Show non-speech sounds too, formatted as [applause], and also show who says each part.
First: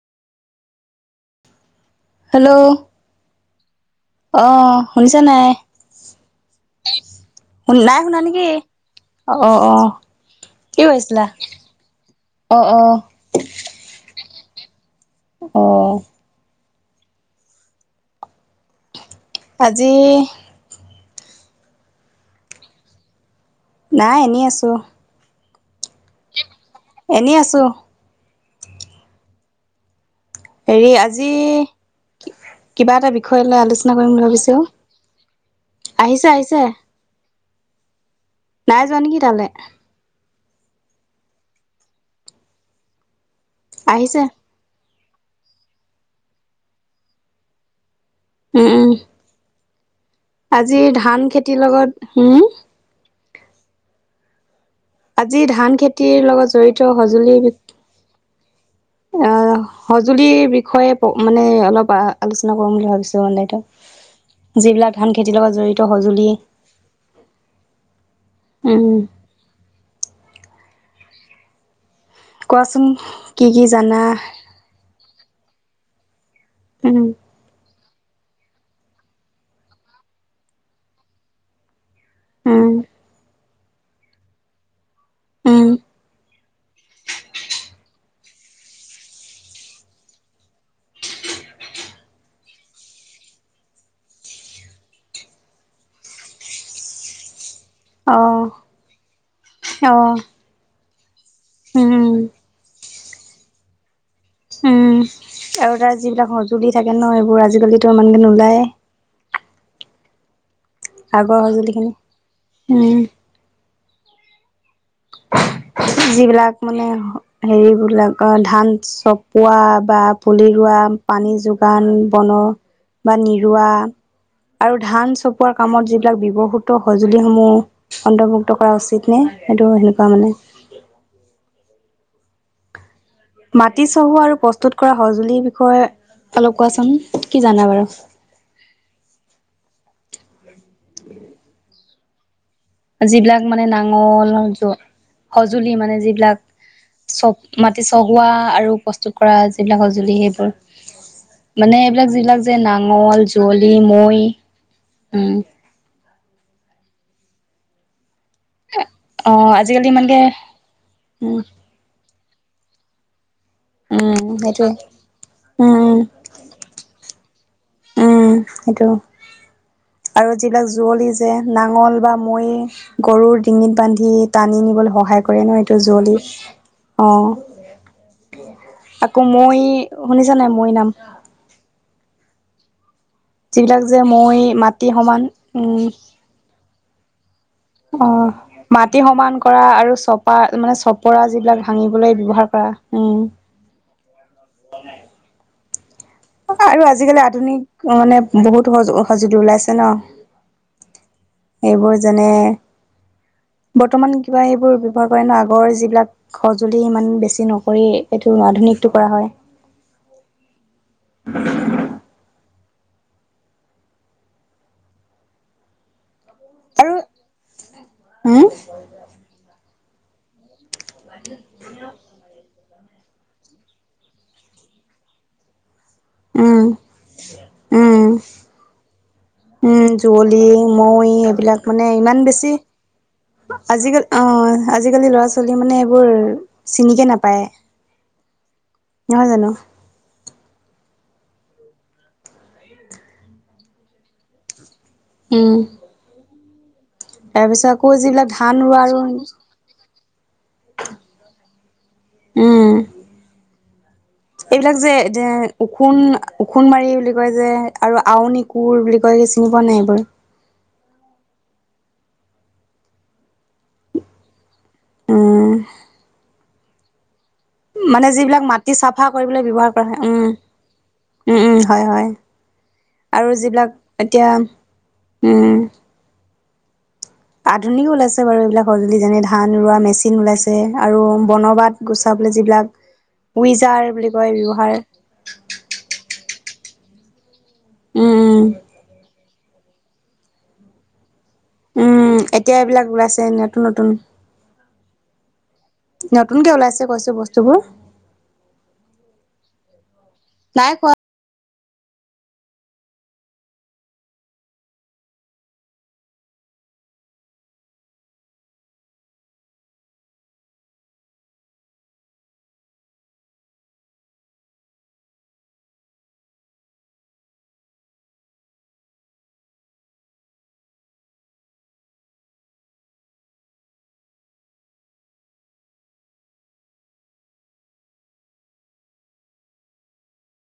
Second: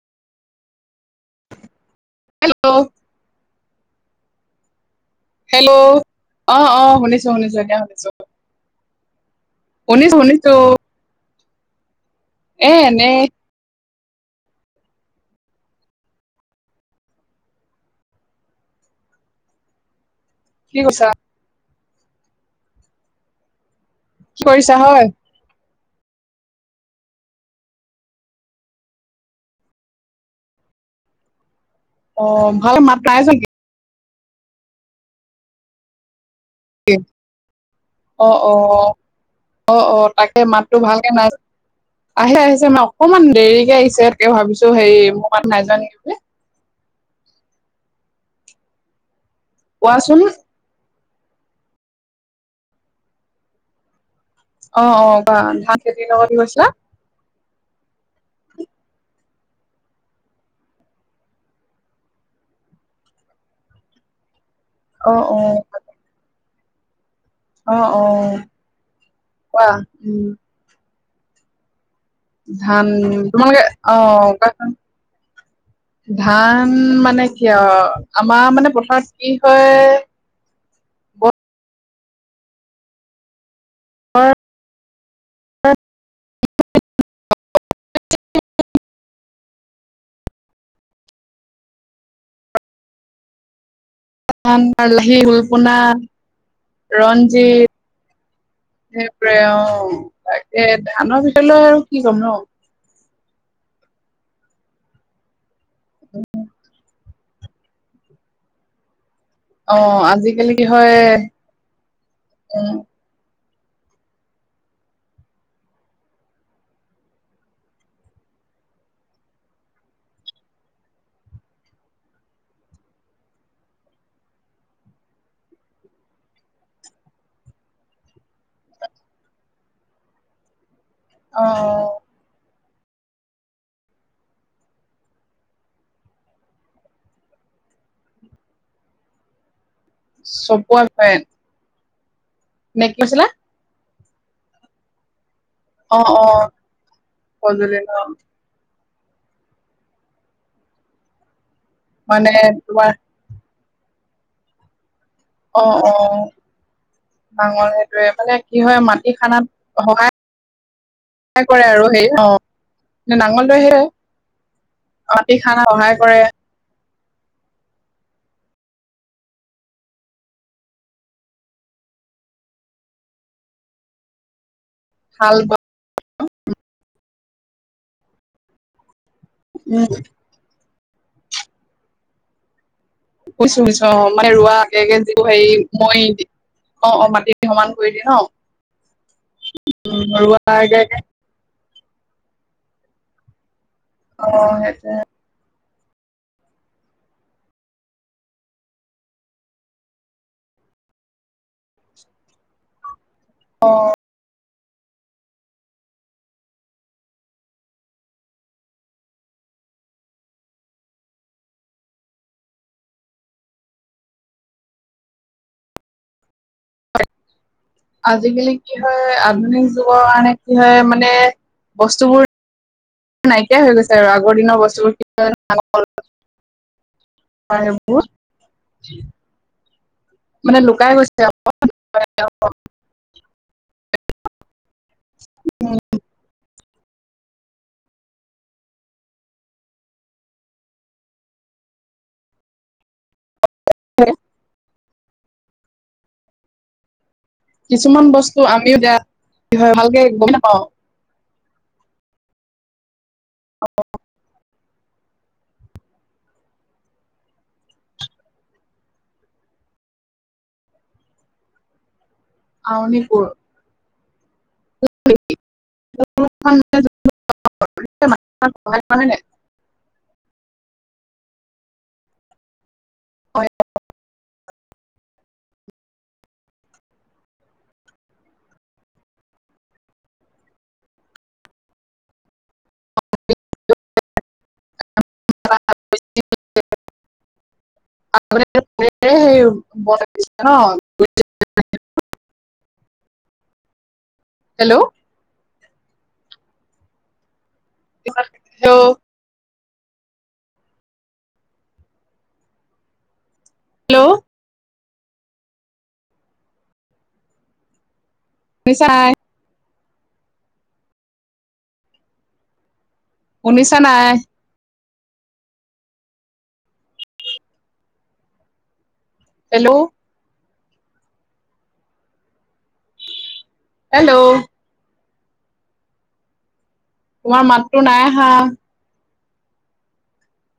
Speaker 1: Hello অ শুনিছা নাই
Speaker 2: হেল্ল' অ অ শুনিছো শুনিছো
Speaker 1: শুন
Speaker 2: এতিয়া
Speaker 1: নাই
Speaker 2: শুনিছো
Speaker 1: শুনা নেকি অ অ
Speaker 2: শুনিছো শুনিছো
Speaker 1: কি কৈছিলা অ
Speaker 2: এ
Speaker 1: অ
Speaker 2: এনে
Speaker 1: অ আজি
Speaker 2: কি কৈছা
Speaker 1: নাই
Speaker 2: কি
Speaker 1: এনেই আছোঁ
Speaker 2: কৰিছা হয়
Speaker 1: এনেই আছো হেৰি আজি
Speaker 2: অ ভাল
Speaker 1: কিবা
Speaker 2: মাত
Speaker 1: এটা
Speaker 2: নাইচোন
Speaker 1: বিষয় লৈ আলোচ চনা কৰিম বুলি ভাবিছোঁ আহিছে আহিছে
Speaker 2: অ অ
Speaker 1: নাই যোৱা নেকি তালে
Speaker 2: অ অ তাক মাততো ভালকে নাই আহে আহিছে মানে অকনমান দেৰিকে আহিছে তাকে ভাবিছ তো হেৰি মোৰ মাত নাই যোৱা নেকি তোলে
Speaker 1: উম উম
Speaker 2: কোৱাচোন
Speaker 1: আজি ধান খেতিৰ লগত হোম
Speaker 2: অ অ কোৱা
Speaker 1: আজি ধান খেতিৰ
Speaker 2: কি
Speaker 1: লগত
Speaker 2: কৈছিলা
Speaker 1: জড়িত সঁজুলি বিষ অ সঁজুলিৰ বিষয়ে মানে অলপ আলোচনা কৰিম বুলি ভাবিছো মানে এইটো যিবিলাক
Speaker 2: অ
Speaker 1: ধান
Speaker 2: অ
Speaker 1: খেতিৰ লগত জড়িত সঁজুলি
Speaker 2: অ অ
Speaker 1: উম,
Speaker 2: কোৱা উম
Speaker 1: কোৱাচোন
Speaker 2: ধান
Speaker 1: কি
Speaker 2: তোমালোকে
Speaker 1: কি
Speaker 2: অ
Speaker 1: জানা?
Speaker 2: কোৱাচোন ধান
Speaker 1: উম,
Speaker 2: মানে কি আও আমাৰ মানে পথাৰত কি হয়
Speaker 1: উম
Speaker 2: [unintelligible]
Speaker 1: উম
Speaker 2: [unintelligible] লাহি হুলপনা ৰঞ্জিত
Speaker 1: অ',
Speaker 2: সেইটোৱে অ তাকে ধানৰ বিষয়লৈ আৰু কি
Speaker 1: উম,
Speaker 2: ক'ম ন
Speaker 1: উম আৰু তাৰ যিবিলাক সঁজুলি থাকে ন এইবোৰ আজিকালি তো ইমানকে নোলায়
Speaker 2: অ আজিকালি কি হয়
Speaker 1: আগৰ সঁজুলি খিনি।
Speaker 2: উম
Speaker 1: যিবিলাক মানে হেৰিবিলাক ধান চপোৱা বা পুলি ৰোৱা পানী যোগান বনৰ বা নিৰুৱা। আৰু ধান চপোৱাৰ কামত যিবিলাক ব্যৱহূত সঁজুলিসমূহ অন্তৰ্ভুক্ত কৰা উচিত নে সেইটো সেনেকুৱা মানে
Speaker 2: অ', অ'।
Speaker 1: মাটি চহুৱা আৰু প্ৰস্তুত কৰা সঁজুলিৰ বিষয়ে অলপ কোৱাচোন কি জানা বাৰু।
Speaker 2: চপোৱা বিষয়ে
Speaker 1: যিবিলাক মানে নাঙল জ সঁজুলি মানে
Speaker 2: অ অ
Speaker 1: যিবিলাক চব
Speaker 2: সজুলি
Speaker 1: মাটি
Speaker 2: ন
Speaker 1: চহুৱা আৰু প্ৰস্তুত কৰা যিবিলাক সঁজুলি সেইবোৰ। মানে এইবিলাক যিবিলাক যে নাঙল যুঁৱলি, মৈ উম।
Speaker 2: অ', অ' নাঙল সেইটোয়ে মানে কি হয় মাটি
Speaker 1: অ
Speaker 2: খানাত
Speaker 1: আজিকালি
Speaker 2: সহায়-
Speaker 1: ইমানকে উম
Speaker 2: সহায় কৰে আৰু সেই অ'। নাঙলটোৱে সেই,
Speaker 1: উম সেইটোৱে
Speaker 2: মাটি খানাত
Speaker 1: উম
Speaker 2: সহায় কৰে।
Speaker 1: উম সেইটো। আৰু যিবিলাক যুঁৱলি যে নাঙল বা মৈ। গৰুৰ ডিঙিত বান্ধি টানি নিবলে সহায়
Speaker 2: হাল
Speaker 1: কৰে
Speaker 2: ব
Speaker 1: ন এইটো যুঁৱলি। অ'। আকৌ মৈ
Speaker 2: উম
Speaker 1: শুনিছা নাই মৈ নাম
Speaker 2: [unintelligible]
Speaker 1: যিবিলাক যে
Speaker 2: অ' মানে
Speaker 1: মৈ
Speaker 2: ৰোৱা আগে
Speaker 1: মাটি
Speaker 2: আগে
Speaker 1: সমান
Speaker 2: যিবোৰ হেৰি
Speaker 1: উম
Speaker 2: মৈ অ', অ' মাটি সমান কৰি দিয়ে ন
Speaker 1: অ' মাটি সমান কৰা আৰু চপা মানে
Speaker 2: মৰুৱাগে
Speaker 1: চপৰা যিবিলাক ভাঙিবলৈ ব্যৱহাৰ কৰা উম।
Speaker 2: অ' সেইটোৱে।
Speaker 1: আৰু আজিকালি আধুনিক মানে বহুত সজ, সঁজুলি ওলাইছে ন। এইবোৰ যেনে, বৰ্তমান কিবা এইবোৰ ব্যৱহাৰ কাৰণে আগৰ যিবিলাক সঁজুলি ইমান বেছি নকৰি এইটো আধুনিকটো কৰা হয়। [unintelligible] আৰু উম
Speaker 2: আজিকালি কি হয় আধুনিক যুগৰ কাৰণে কি হয় মানে বস্তুবোৰ নাইকিয়া হৈ গৈছে আৰু আগৰ দিনৰ বস্তুবোৰ
Speaker 1: উম
Speaker 2: [unintelligible]
Speaker 1: উম
Speaker 2: সেইবোৰ
Speaker 1: উম যুুঁৱলি,
Speaker 2: মানে লুকাই
Speaker 1: মৈ
Speaker 2: গৈছে
Speaker 1: এইবিলাক মানে ইমান বেছি আজিকালি অ' আজিকালি ল'ৰা ছোৱালী মানে এইবোৰ চিনিকে নাপায়, নহয় জানো।
Speaker 2: হয়।
Speaker 1: উম। তাৰপিছত আকৌ
Speaker 2: কিছুমান
Speaker 1: যিবিলাক
Speaker 2: বস্তু
Speaker 1: ধান
Speaker 2: আমিও
Speaker 1: ৰোৱা আৰু
Speaker 2: [unintelligible] কি হয় ভালকে গমে নাপাওঁ।
Speaker 1: উম। এইবিলাক যে এ ওখোন ওখোন মাৰি বুলি কয় যে আৰু আউনিক কোৰ বুলি কয় যে চিনি পোৱা নে নাই এইবোৰ
Speaker 2: আওনি কোৰ
Speaker 1: উম,
Speaker 2: [unintelligible]
Speaker 1: মানে যিবিলাক মাটি চাফা কৰিবলৈ ব্যৱহাৰ কৰা হয়। উম, উম, উম, হয়, হয়। আৰু যিবিলাক এতিয়া, উম। আধুনিক ওলাইছে বাৰু এইবিলাক সঁজুলি যেনে ধান ৰোৱা মেচিন ওলাইছে আৰু বনবাত গুচাবলে যিবিলাক উইজাৰ বুলি কয় ব্যৱহাৰ উম উম
Speaker 2: [unintelligible]
Speaker 1: উম এতিয়া এইবিলাক ওলাইছে নতুন নতুন।
Speaker 2: হেল্ল'
Speaker 1: নতুনকে ওলাইছে কৈছো বস্তুবোৰ।
Speaker 2: হেল্ল
Speaker 1: নাই কোৱা
Speaker 2: হেল্ল' [unintelligible] শুনিছা নাই হেল্ল' হেল্ল' তোমাৰ মাততো নাই আহা।